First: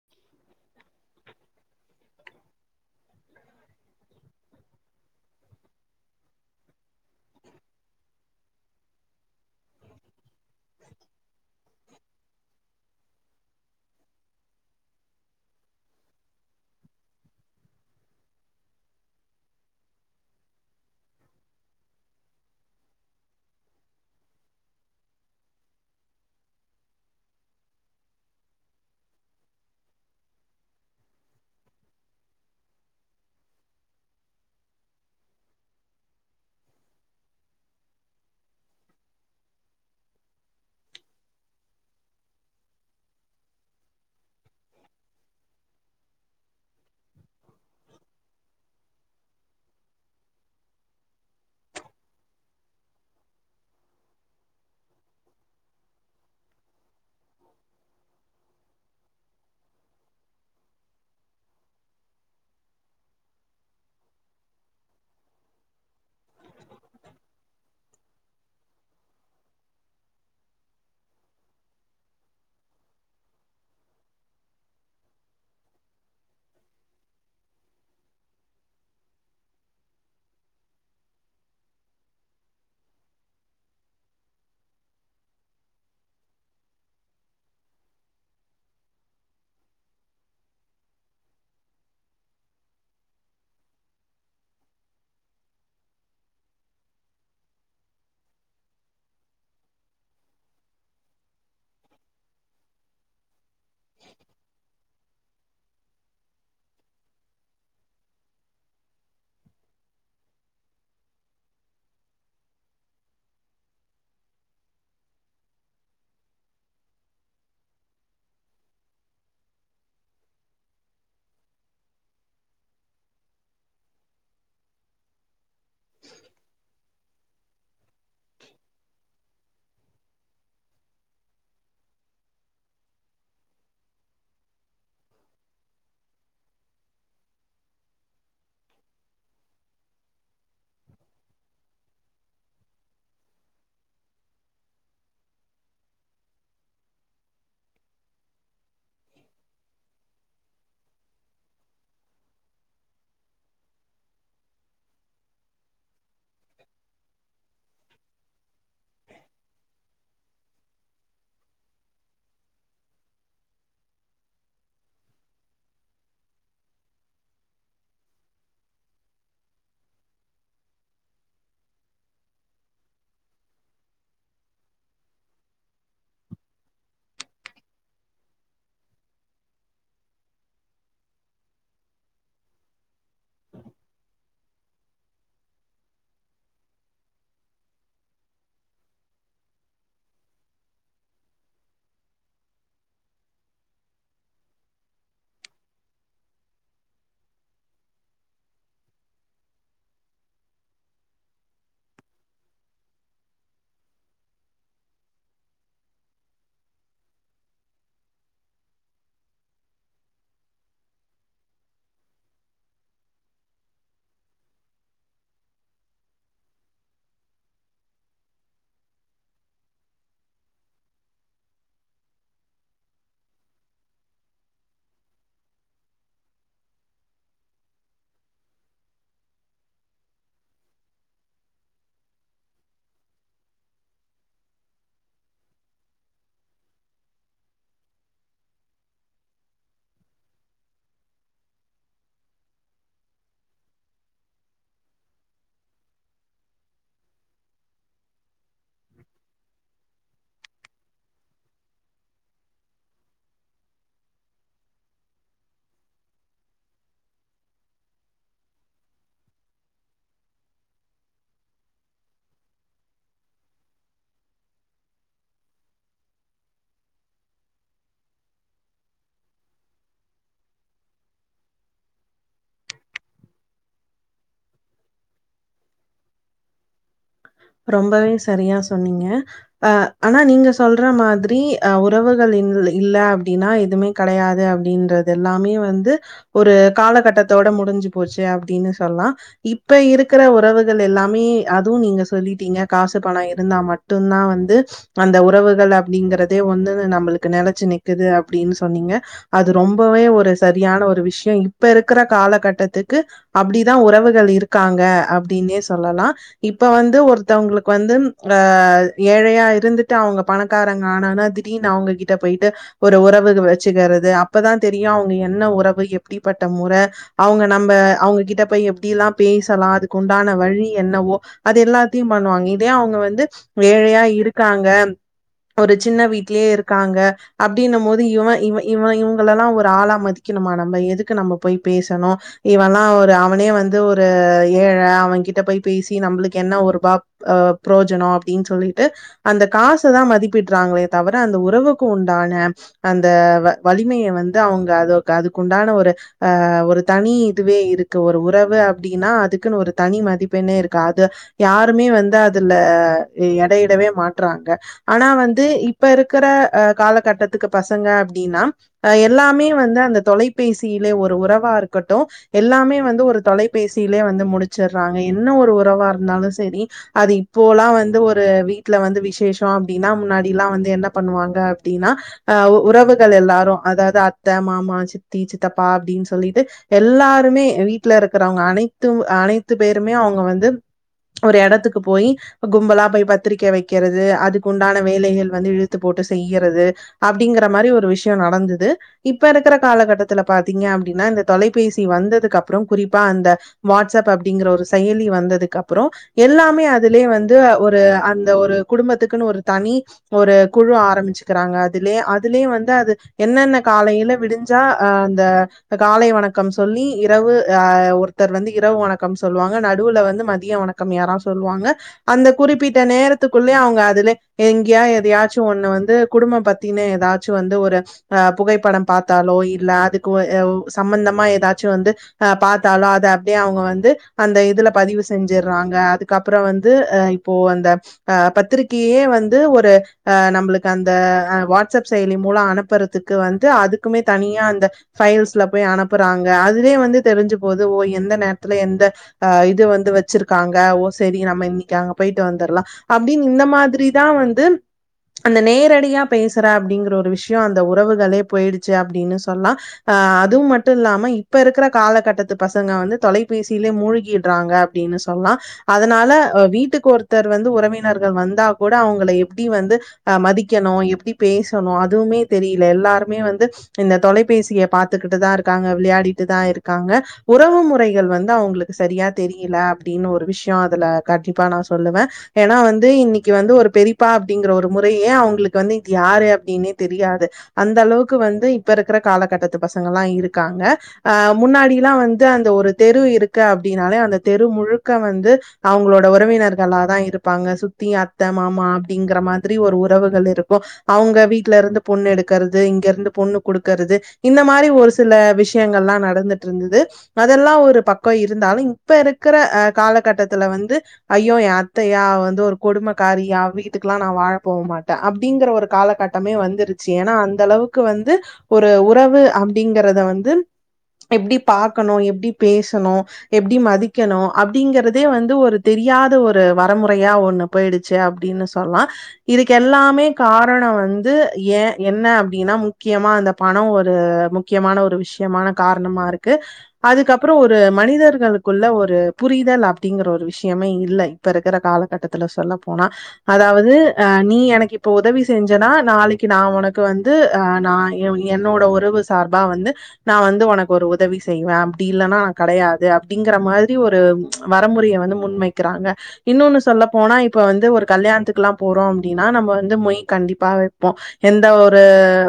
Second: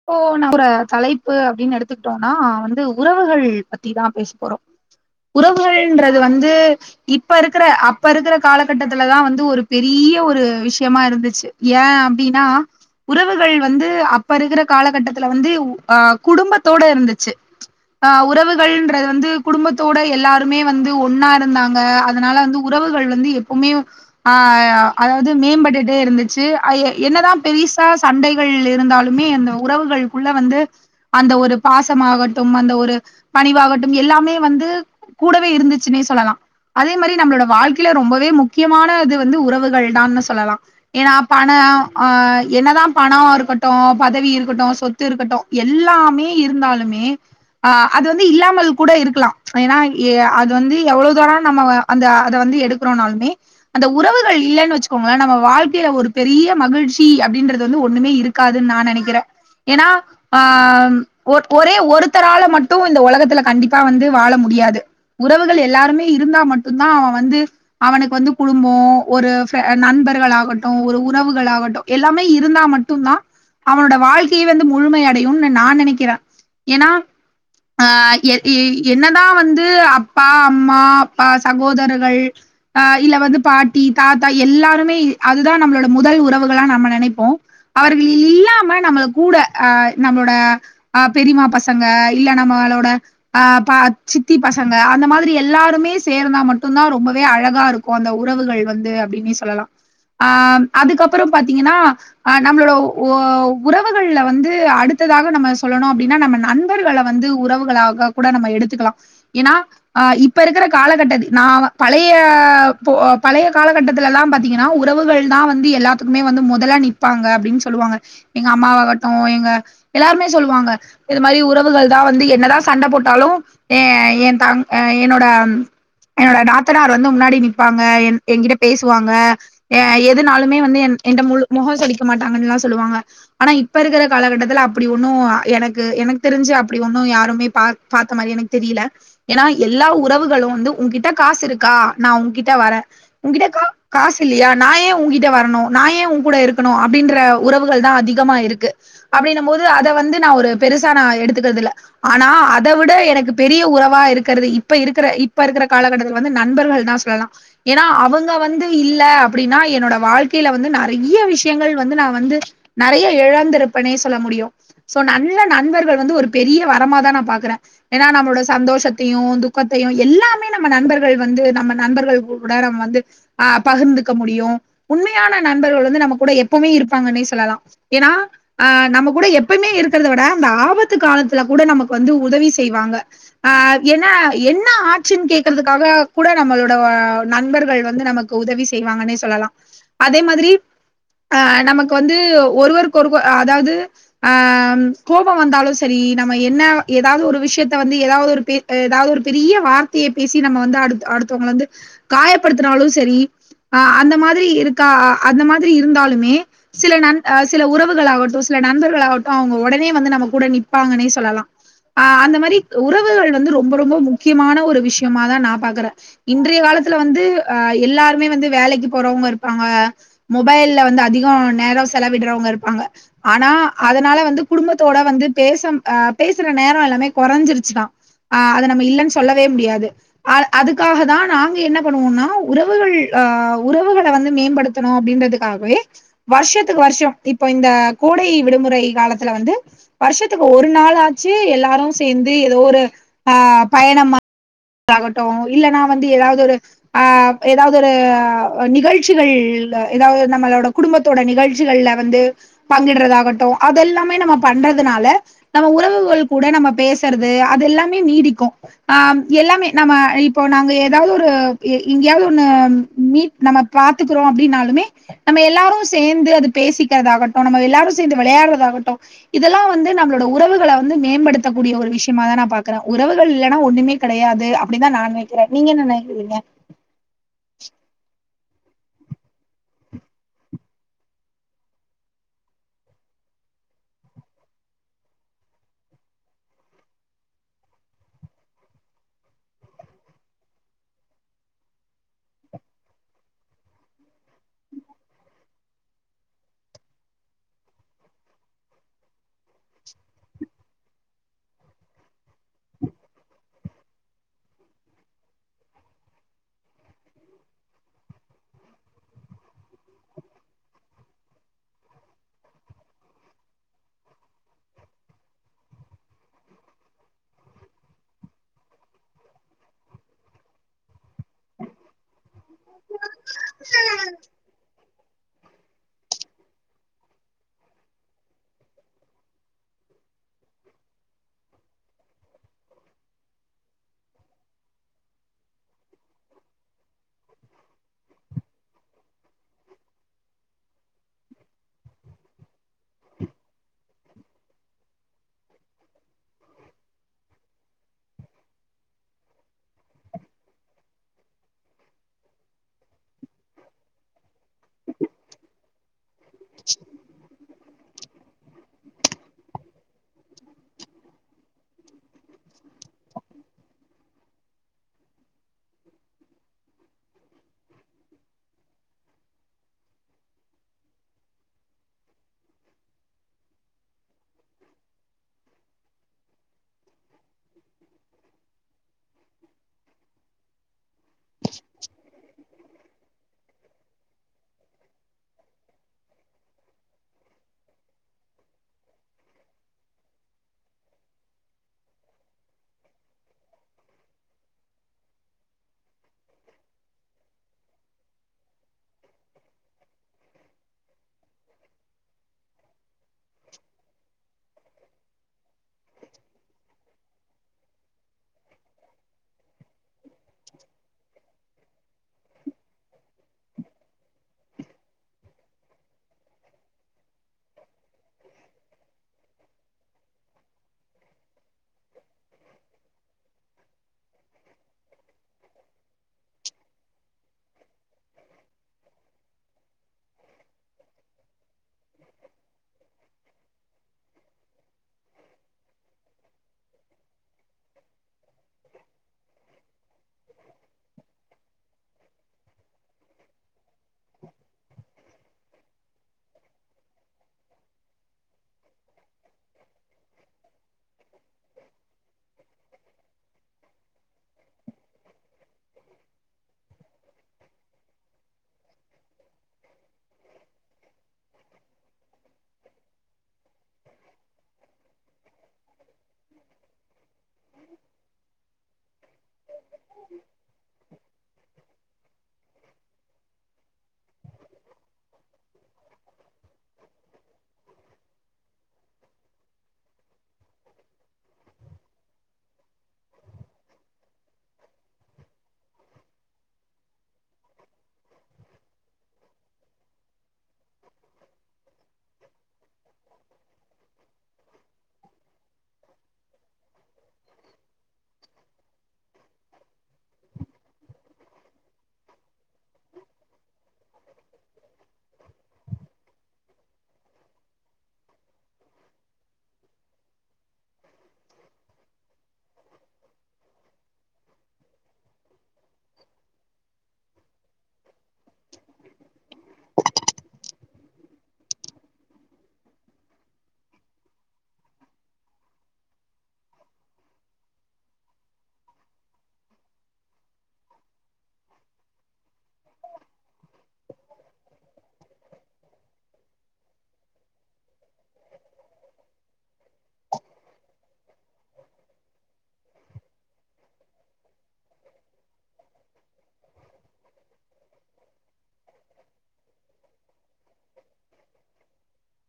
இப்போ நம்ம தலைப்பு அப்படின்னு எடுத்துக்கிட்டோம்னா வந்து உறவுகள் பத்திதா பேச போறோம் உறவுகள்ன்றது வந்து இப்ப இருக்குற அப்ப இருக்கிற காலகட்டத்துலதா வந்து ஒரு பெரிய பெரிய ஒரு விஷயமா இருந்துச்சு ஏ அப்படின்னா உறவுகள் வந்து அப்ப இருக்குற காலகட்டத்துல வந்து குடும்பத்தோட இருந்துச்சு ஆ உறவுகள்ன்றது வந்து குடும்பத்தோட எல்லாருமே வந்து ஒன்னா இருந்தாங்க அதுனால வந்து உற உறவுகள் வந்து எப்பவுமே அதாவது மேம்பட்டுட்டே இருந்துச்சு என்னதா பெரிய பெருசா சண்டைகள் இருந்தாலுமே அந்த உறவுகளுக்குள்ள வந்து அந்த ஒரு பாசமாகட்டும் அந்த ஒரு பணிவாகட்டும் எல்லாமே வந்து கூடவே இருந்துச்சுன்னே சொல்லலாம் அதே மாரி நம்மளோட வாழ்க்கையில ரொம்பவே முக்கியமான அது வந்து உறவுகள் தான்னு சொல்லலாம் ஏன்னா பண நா ஆ என்னதா பணம் இருக்கட்டும் பதவி இரு க்கட்டும் சொத்து இருக்கட்டும் எல்லாமே இருந்தாலுமே அ அது வந்து இல்லாமல் கூட இருக்கலாம் ஏன்னா அது வந்து எவ்வளோ தூர நம்ம அந்த அத வந்து. எடுக்கிறோம்னாலுமே அந்த உறவுகள் இல்லன் வச்சுக்கோங்க நம்ம வாழ்க்கையில ஒரு பெரிய மகிழ்ச்சி அப்டின் றது வந்து ஒண்ணுமே இருக்காதுன் நா நெனைக்கிறேன் ஏன்னா அ ஒரே ஒருத்தரால மட்டும் இந்த உலகத்துல கண்டிப்பா வந்து வாழ முடியாது உறவுகள் எல்லாருமே இருந்தா மட்டுந்தா அவன் வந்து அவனுக்கு வந்து குடும்பம் ஒரு நண் நண்பர்களாகட்டு ஒரு உறவுகளாகட்டு எல்லாமே இருந்தா மட்டும் தான் அவனோட வாழ் கேயே வந்து முழுமைஅடையும்னு நா நெனைக்கிறேன் ஏனா அஹ் எ என்னதான் வந்து அப்பா அம்மா அப்பா சகோதரர்கள் அஹ் இல்ல வந்து பாட்டி தாத்தா எல்லாருமே அதுதா நம்மளோட முதல் உறவுகளா நம்ம நெனைப்போ அவர்கள் இல்லாம நம்ளுக் கூட அஹ் நம்மளோட அஹ் பெரிமா பசங்க இல்ல நம்மளோட அஹ் பா சித்தி பசங்க அந்த மாதிரி எல்லாருமே சேர்ந்தா மட்டும் தான் ரொம்பவே அழகா இருக்கும் அந்த உறவுகள் வந்து அப்டி யுமே சொல்லலா அஹ் அதுக்கப்பறோ பாத்தீங்கன்னா நம்மளோட வோ உறவுகள்ள வந்து அடுத்ததாக நம்ம சொல்லணு அப்படின்னா நம்ம நண்பர்கள வந்து உறவுகளாக கூட நம்ம எடுத்துகளா ஏனா இப்ப இருக்குற காலகட்டத் நா பழைய போ பழைய காலகட்ட துலல்லா பாத்தீங்கன்னா உறவுகள் தா வந்து எல்லாத்துக்குமே வந்து மொதல்ல நிப்பாங்க அப்டின்னு சொல்லுவாங்க எங்க அம்மாவாகட்டு எங்க எல்லாருமே சொல்லுவாங்க இது மாதிரி உறவுகள் தா வந்து என்னதா சண்ட போட்டாலு யே என் தங் என்னோட என்னோட நாத்தனார் வந்து முன்னாடி நிப்பாங்க என்கிட்ட பேசுவாங்க எதனாலுமே வந்து என்ட்ட முகோ சுலி க்க மாட்டாங்க எல்லா சொல்லுவாங்க ஆனா இப்ப இருக்குற காலகட்டத்துல அப்டி ஒண்ணு எனக்கு எனக்கு தெரிஞ்சு அப்டி ஒண்ணு யாருமே பாத்த மாரி எனக் தெரியல ஏனா எல்லா உறவுகளு வந்து உங்கிட்ட காசு இருக்கா நா உங்கிட்ட வர உங்கிட் ன்டகா காசு இல்லையா நாயே உங்கிட்ட வரணு நாயே உங்க கூட இருக்கணு அப்படின்ற உறவுகள் தா அதி கமா இருக்கு அப்டினும் போது அத வந்து நா ஒரு பெருசா எடுத்துக்குறது இல்ல ஆனா அத விட எ க்கு பெரிய உறவா இருக்குறது இப்ப இருக்குற இப்ப இருக்குற காலகட்டத்துல வந்து நண்பர்கள் தா சொல்லலா ஏனா அவ அவங்க வந்து இல்ல அப்டின்னா என்னோட வாழ்க்கையில வந்து நெறைய விஷயங்கள் வந்து நா வந்து நெறைய இழந்திருப்பனே சொல்ல முடியு சோ நல்ல நண்பர்கள் வந்து ஒரு பெரிய வரமாதா நா பாக்குற ஏனா நம்மளோட சந்தோஷத்தையு துக்கத்தையு எல்லாமே நம்ம நண்பர்கள் வந்து நம்ம நண்பர்கள் கூட வந்து அஹ் பகிர்ந்துக்க முடியு உண்மையான நண்பர்கள் வந்து நம்ம கூட எப்பவுமே இருப்பாங்கன்னே சொல்லலா ஏனா அஹ் நம்ம கூட எப்பமே இருக்கறத விட அந்த ஆபத்து காலத்துல கூட நமக்கு வந்து உதவி செய் வாங்க ஆ என் என்ன ஆட்சுன்னு கேக்கறதுக்காக கூட நம்மளோட நண்பர் உறவுகள் வந்து நமக்கு உதவி செய்வாங்கன்னே சொல்லலா அதே மாதிரி ஆஹ் நமக்கு வந்து ஒருவருக்கு ஒரு அதாது அஹ் கோபம் வந்தாலு செரி நம்ம என்ன எதாவது ஒரு விஷ யத்த வந்து எதாவது ஒரு எதாவது ஒரு பெரிய வார்த்தையை பேசி நம்ம வந்து அடுத்தவங்கள வந்து காயப்படுத் னாலு செரி அந்த மாதிரி இருக்கா அந்த மாதிரி இருந்தாலுமே சில நண் அஹ் சில உறவுகளாகட்டு சில நண்பர்களாகட்டு அவங்க உடனே வந்து நம்ம கூட நிப்பாங்கன்னே சொல்லலா ஆஹ் அந்த மாரி உறவுகள் வந்து ரொம்ப ரொம்ப முக்கியமான ஒரு விஷயமா தா நா பாக்குற இன்றைய கால காலத்துல வந்து எல்லாருமே வந்து வேலைக்கு போறவங்க இருப்பாங்க மொபைல்ல வந்து அதிக நேரோ செலவிடுறவங்க இருப்பாங்க ஆனா அதனால வந்து குடும்பத்தோட வந்து பேசம் பேசுற நேரோ எல்லா மே கொறஞ்சிருச்சா ஆஹ் அத நம்ம இல்லன்னு சொல்லவே முடியாது அஹ் அதுக்காக தா நாங்க என்ன பண்ணுவோம்னா உறவுகள் உறவுகள வந்து மேம்படுத்தணு அப்டின்றதுக்காகவே வருஷத் துக்கு வருஷம் இப்ப இந்த கோடை விடுமுறை காலத்துல வந்து வருஷத்துக்கு ஒரு நாள் ஆச்சு எல்லா எல்லாரு சேந்து ஏதோ ஒரு ஆஹ் பயணமா யாகட்டு இல்லன்னா வந்து எதாவது ஒரு ஆஹ் எதாவது ஒரு நிகழ்ச்சிகள் எதாவது நம்மளோட குடும்பத்தோட நிகழ் கள்ள வந்து பங்கிடுறதாகட்டு அதெல்லாமே நம்ம பண்றதுனால நம்ம உறவுகள் கூட நம் நம்ம பேசுறது அது எல்லாமே நீடிக்கு அஹ் எல்லாமே நம்ம இப்போ நாங்க எதாவது ஒரு எங்கேயாவது ஒண்ணு மீட் நம்ம பாத்துக்குறோ அப்படின்னாலுமே நம்ம எல்லாரு சேந்து அது பேசிக்கிறதாகட்டு நம்ம எல்லாரு சேந்து விளையாடுறதாகட்டு இதெல்லா வந்து நம்மளோட உறவுகள வந்து மேம்படுத்த கூடிய ஒரு விஷயமா தா நா பாக்குற உறவுகள் இல்லன்னா ஒண்ணுமே கெடையாது அப்படிதா நா நெனைக்கிற நீங்க என்ன நெனைக்கிறீங்க ரொம்பவே சரியா சொன்னீங்க ஆனா நீங்க சொல்ற மாதிரி அஹ் உறவுகள் இல்ல அப் டினா எதுவுமே கெடையாது அப்டின்றது எல்லாமே வந்து ஒரு காலகட்டத்தோட முடிஞ்சு போச்சு அப்டின்னு சொல்லா இப்ப இருக்குற உறவுகள் எல்லாமே அதுவு நீங்க சொ சொல்லிட்டீங்க காசு பணோ இருந்தா மட்டு தா வந்து அந்த உறவுகள் அப்படிங்கறதே வந்து நம்மளு க் நெலச்சு நிக்குது அப்டின்னு சொன்னீங்க அது ரொம்பவே ஒரு சரியான ஒரு விஷய இப்ப இருக்குற காலகட்டத்துக்கு அப்டிதா உறவுகள் இருக்காங்க அப்படின்னே சொல்லலா இப்ப வந்து ஒருத்தவங்களுக்கு வந்து ஆ ஏழையா இருந்துட்டு அவங்க பணக்காரங்க ஆன திடீர்னு அவங்க கிட்ட போயிட்டு ஒரு உறவு வச்சுக்கிறது அப்பதா தெரியு அவங்க என்ன உறவு எப்டிப்பட்ட முற அவங்க நம்ம அவங்ககிட்ட போய் எப்டி எல்லா பேசலா அதுக்கு உண்டான வழி என்னவோ அது எல்லா த்தியம் பண்ணுவாங்க இதே அவங்க வந்து ஏழையா இருக்காங்க ஒரு சின்ன வீட்லே இருக்காங்க அப்டின்னுமோது இவ இவ இவ இவங்களெல்லா ஒரு ஆளா மத் திக்கணுமா நம்ம எதுக்கு நம்ம போய் பேசணு இவல்லா ஒரு அவனே வந்து ஒரு ஏழ அவ அவங்கிட்ட போய் பேசி நம்புளுக்கு என்ன ஒரு ப ஆ புரோஜன அப்டின் சொல்லிட்டு அந்த காச தா மதிப்பிட்றாங்களே தவர அந்த உறவுக் உண்டான அந்த வலிமைய வந்து அவங்க அத அதுக்குண்டான ஒரு ஆ ஒரு தனி இதுவே இருக்கு ஒரு உறவு அப்டின்னா அதுக்குன்னு ஒரு தனி மதிப்பெண்ணே இருக்கு அத யாருமே வந்து அதுல எடையிடவே மாட் ட்ராங்க ஆனா வந்து இப்ப இருக்குற அ காலகட்டத்துக்கு பசங்க அப்டின்னா அ எல்லாமே வந்து அந்த தொலைபேசியிலே ஒரு உறவா இருக்கட்டு எல்லாமே வந்து ஒரு தொலைபேசி லே வந்து முடிச்சிடுறாங்க என்ன ஒரு உறவா இருந்தாலு சரி செரி அது இப்போல்லா வந்து ஒரு வீட்ல வந்து விசேஷ அப்டின்னா முன்னாடிலா வந்து என்ன பண்ணுவாங்க அப்டின்னா அ உறவுகள் எல்லாரு அதாது அத்த மாமா சித்தி சித்தப்பா அப்டின்னு சொல்லிட்டு எல்லாருமே வீட்ல இருக்கிறவங்க அனைத்து அனைத்து பேருமே அவங்க வந்து ஒரு எடத்துக்கு போயி கும்பலா போய் பத்திரிக்க வெக்கிறது அதுக்குண்டான வேலைகள் வந்து இழுத்து போட் செய்யறது அப்டிங்கிற மாரி ஒரு விஷய நடந்துது இப்ப இருக்கிற காலகட்டத்துல பார்த்தீங்க அப் னா இந்த தொலைபேசி வந்ததுக்கு அப்றோ குறிப்பா அந்த வாட்ஸ்அப் அப்படிங்கிற ஒரு செயலி வந்ததுக்கப் அப்றோ எல்லாமே அதுலே வந்து ஒரு அந்த ஒரு குடும்பத்துக்குன்னு ஒரு தனி ஒரு குழு ழு ஆரம்பிச்சுக்கிறாங்க அதுலே அதுலே வந்து அது என்னென்ன காலையில விடிஞ்சா அ அந்த காலை வணக்கம் சொல்லி இரவு அ ஒருத்தர் வந்து இரவு வணக்கம் சொல்லுவாங்க நடுவுல வந்து ம திய வணக்கம் யாரா சொல்வாங்க அந்த குறிப்பிட்ட நேரத்துக்குள்ளே அவங்க அதுல எங்யா எதையாச்சு ஒண்ணு வந்து குடும்ப பத்தின எதாச்சு வந்து ஒரு புகைப்படம் பார்த்தாலோ இல்ல அதுக்கு ஓ ஒ சம்மந்தமா எதாச்சு வந்து அ பாத்தாலோ அத அப்டியே அவங்க வந்து அந்த இதுல பதிவு செ செஞ்சறாங்க அதுக்கப்புற வந்து அ இப்போ அந்த அ பத்திரிக்கியே வந்து ஒரு அ நம்புளுக்கு அந்த ஆ வாட்ஸ்அப் செயலி மூல அனுப்புறதுக்கு வந்து அதுக்குமே தனியா அந்த ஃபை ஸ்ல போய் அனுப்பறாங்க அதுலே வந்து தெரிஞ்சு போது ஓ எந்த நேர்த்துல எந்த அ இது வந்து வச் வச்சிருக்காங்க ஓ சரி நம்ம இன்னிக்கி அங்க போயிட்டு வந்துரலா அப்டின்னு இந்த மாதிரிதா வந்து அந்த நேரடியா பேசுற அப்டிங்கிற ஒரு விஷய அந்த உறவுகளே போயிடுச்சு அப்டின்னு சொல்லா அதுவு மட்டு இல்லாம இப்ப இருக்கிற காலக்கட்டத்து பசங்க வந்து தொலைபேசிலே மூழ்கிட்றாங்க டினு சொல்லா அதனால வீட்டுக்கு ஒருத்தர் வந்து உறவினர்கள் வந்தா கூட அவங்கள எப்டி வந்து மதிக்கணு எப்டி பேசணு அதுவுமே தெரில எல்லாருமே வந்து இந்த தொலைபேசியப் பாத்துக்கிட்டு தா இருக்காங்க விளையாடிட்டு தா இருக்காங்க உறவு முறைகள் வந்து அவுங்ளுக்கு சரியா தெரி இல்ல அப்டின்னு ஒரு விஷ்ய அதுல கண்டிப்பா நா சொல்லுவ ஏன்னா வந்து இன்னிக்கு வந்து ஒரு பெரிப்பா அப்டிங் ஒரு முறையே அவுங்களுக்கு வந்து இது யாரு அப்டின்னே தெரியாது அந்த அளவுக்கு வந்து இப்பருக்குற காலகட் த்து பசங்கலா இருக்காங்க ஆ முன்னாடிலா வந்து அந்த ஒரு தெரு இருக்கு அப்டினாலே அந்த தெரு முழுக்க வந்து அவங்களோட உறவினர்களா தா இருப்பாங்க சுத்தி அத்த மாமா அப்டிங்கற மாதிரி ஒரு உறவுகள் இருக் கு அவங்க வீட்லருந்து பொண்ணு எடுக்கறது இங்கருந்து பொண்ணு குடுக்கறது இந்த மாரி ஒரு சில விஷ விஷயங்கள்லா நடந்துட்டுருந்துது அதெல்லா ஒரு பக்க இருந்தாலு இங் இப்ப இருக்குற அ காலகட்டத்துல வந்து ஐயோ எ அத்தையா அவந்து ஒரு கொடுமக்காரி அவ்வீட்டுக்கு க்லா நா வாழப் போ மாட்ட அப்டிங்கற ஒரு காலகட்டமே வந்துருச்சு ஏன்னா அந்தளவுக்கு வந்து ஒரு உறவு அப்டிங்கறத வந்து எப்டி பாக்கணு எப்டி பேசணு எப் ப்டி மதிக்கணு அப்டிங்கறதே வந்து ஒரு தெரியாத ஒரு வரமுறையா ஒண்ணு போய்டுச்சே அப்டின்னு சொல்லா இதுக்கு எல்லாமே காரணொ வந்து ஏ என்ன அப்டினா முக்கியமா அந்த ப ணொ ஒரு முக்கியமான ஒரு விஷ்யமான காரணமா இருக்கு அதுகப்றோ ஒரு மனிதர்களுக் குள்ள ஒரு புரிதல் அப்டிங்கற ஒரு விஷ்யமே இல்ல இப்ப இருக்கற காலகட்டத்துல சொல்ல போனா அத அதாவ்து ஆ நீ எனக்கிப்ப உதவி செஞ்சனா நாளைக்கு நா உனக்கு வந்து நா எ என் ண்ணோட உறவு சார்பா வந்து நா வந்து உனக்கொரு உதவி செய்வ அப்டி இல்லனா நா கடையாது அப் அப்டிங்கற மாதிரி ஒரு வரமுறைய வந்து முன்மைக்கறாங்க இன்னொன்னு சொல்ல போனா இப்ப வந்து ஒரு கல்யாண்துக்குல்லா போறோ அப்டினா நம்ப வந்து மொய் கண்டிப்பா வெப்போ எந்த ஒரு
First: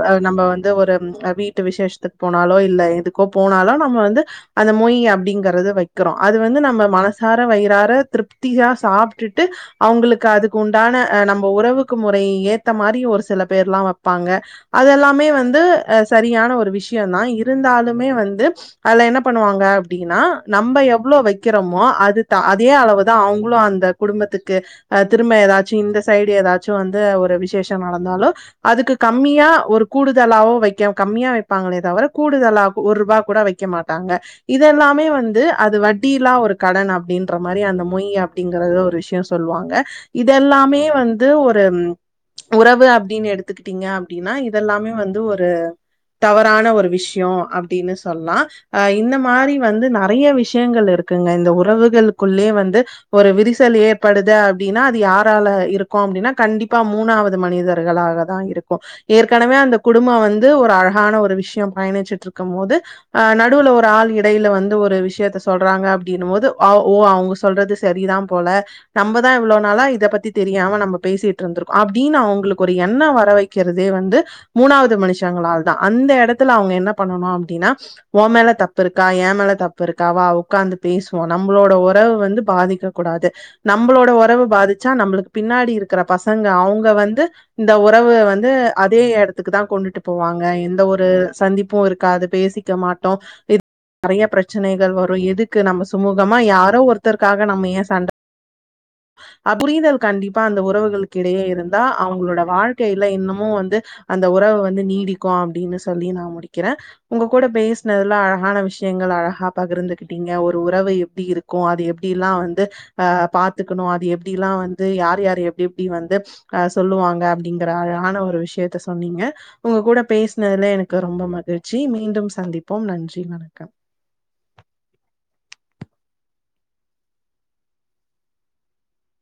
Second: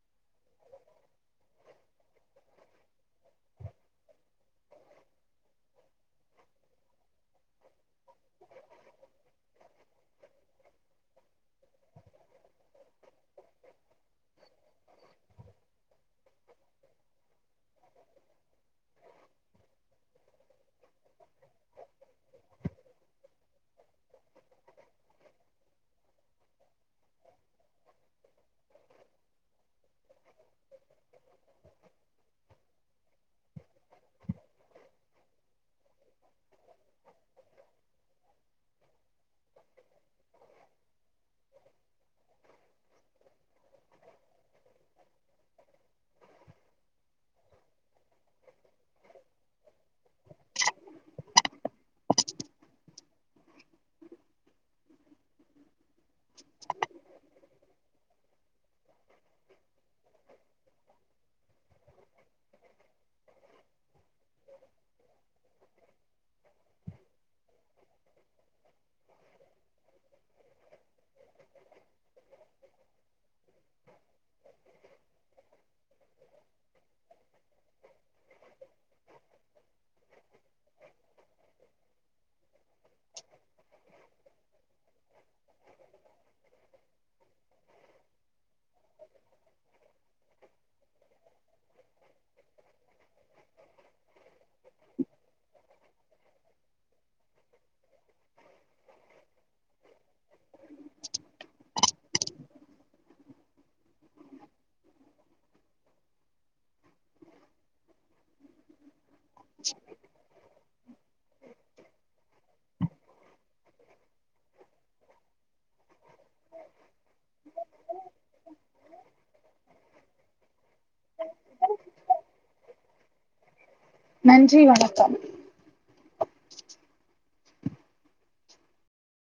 அ நம்ப வந்து ஒரு வீட்டு விசேஷ்த் த்துக் போனாலோ இல்ல எதுக்கோ போனாலோ நம்ம வந்து அந்த மொய் அப்டிங்கற வெக்கறோ அது வந்து நம்ம மனசார வய்றாற திருப்தியா சாப்டுட்டு அவுங்குளுக்கு அதுக்குண் டான நம்ப உறவுக்கு முறை ஏத்த மாரி ஒரு சில பேர்லா வெப்பாங்க அதெல்லாமே வந்து அ சரியான ஒரு விஷ்யோந்தா இருந்தாலுமே வந்து அத்ல என்ன பண்ணுவாங்க அப்டினா நம்ப எவ்ளோ வெக்கறம்மோ அதுதா அதே அளவுதா அவுங்களு அந்த குடும்பத்துக்கு அ திரும்ப ஏதாச்சும் இந்த சைடு ஏதாச்சும் வந்து ஒரு விசேஷோ நடந்தாலும் அதுக்கு கம்மியா ஒரு கூடுதலா வோ வெக்க கம்மியா வெப்பாங்களே தவிர கூடுதலா ஒர்ரூபாக் கூட வெக்க மாட்டாங்க இது எல்லாமே ந்து அது வட்டியிலா ஒரு கடன் அப்டின்ற மாரி அந்த மொய் அப்டிங்கறது ஒரு விஷ்யோ சொல்லுவாங்க இத எல்லாமே வந்து ஒரு உறவு அப்டின் எடுத்துக்கிட்டீங்க அப்டினா இதெல்லாமே வந்து ஒரு தவறான ஒரு விஷ்யோ அப்டினு சொல்லா ஆ இந்த மாரி வந்து நா நெறைய விஷயங்கள் இருக்குங்க இந்த உறவுகளுக்குள்ளயே வந்து ஒரு விரிசல் ஏற்படுது அப்டின்னா அது யா யாரால இருக்கு அப்டினா கண்டிப் ப்பா மூணாவது மனிதர்களாகதா இருக்கு ஏற்கனவே அந்த குடும்போ வந்து ஒரு அழகான ஒரு விஷ்யோ பயணிச்சிட்ருக்கும் போது அ நடுல ஒரு ஆள் இடையில வந் ஒரு விஷ்யத்த சொல்றாங்க அப்டினும் போது அவ் ஓ அவுங்க சொல்றது சரிதா போல நம்பதா இவ்ளோ நாளா இத பத்தி தெரியாம நம்ம பேசிட்டுருந்திருக்கோம் அப் உங்குளுக்கு ஒரு எண்ணொ வர வெக்கறதே வந்து மூணாவது மனுஷங்களாலதா அந்த எடத்துல அவுங்க என்ன பண்ணணு அப்டினா ஓ மேல தப்பு இருக்கா ஏ மேல தப்பு இருக்கா வா உக்காந்து பேசுவோ நம்பளோட ஒறவு வந்து பாதிக்கக் கூடாது நம்பளோட ஒறவு பாதி ச்சா நம்புளுக்கு பின்னாடி இருக்குற பசங்க அவுங்க இந்த ஒறவு வந்து அதே எடத்துக்குதா கொண்டுட்டு போவாங்க எந்த ஒரு சந்திப்பு இருக்காது பேசிக்க மாட்டோ இது நெறைய ப்ரச் னைகள் வரு எதுக்கு நம்ம சுமூகமா யாரோ ஒருத்தருக்காக நம்ம ஏன் சண்ட அ புரிதல் கண்டிப்பா அந்த உறவுகளுக்கிடையே இருந் ந்தா அவுங்ளோட வாழ்க்கைல இன்னுமு வந்து அந்த உறவு வந்து நீடிக்கு அப்டினு சொல்லி நா முடிக்கறே உங்க கூட பேஸ்னதுல அழகான விஷயங்கள் அழகா பகிர்ந்துக்கிட்டீங்க ஒரு உறவு எப்டி இருக்கு அது எப்டில்லா வந்து ஆ பாத்துக்கணு அது எப்டில்லா வந்து யார் யார் எப் எப்டி வந்து அ சொல்லுவாங்க அப்டிங்கற அழான ஒரு விஷ்யத்த சொன்னீங்க உங்க கூட பேஸ்ன துல எனக்கு ரொம்ப மகிழ்ச்சி மீண்டும் சந்திப்போம் நன்றி வணக்கம் நன்றி வணக்கம்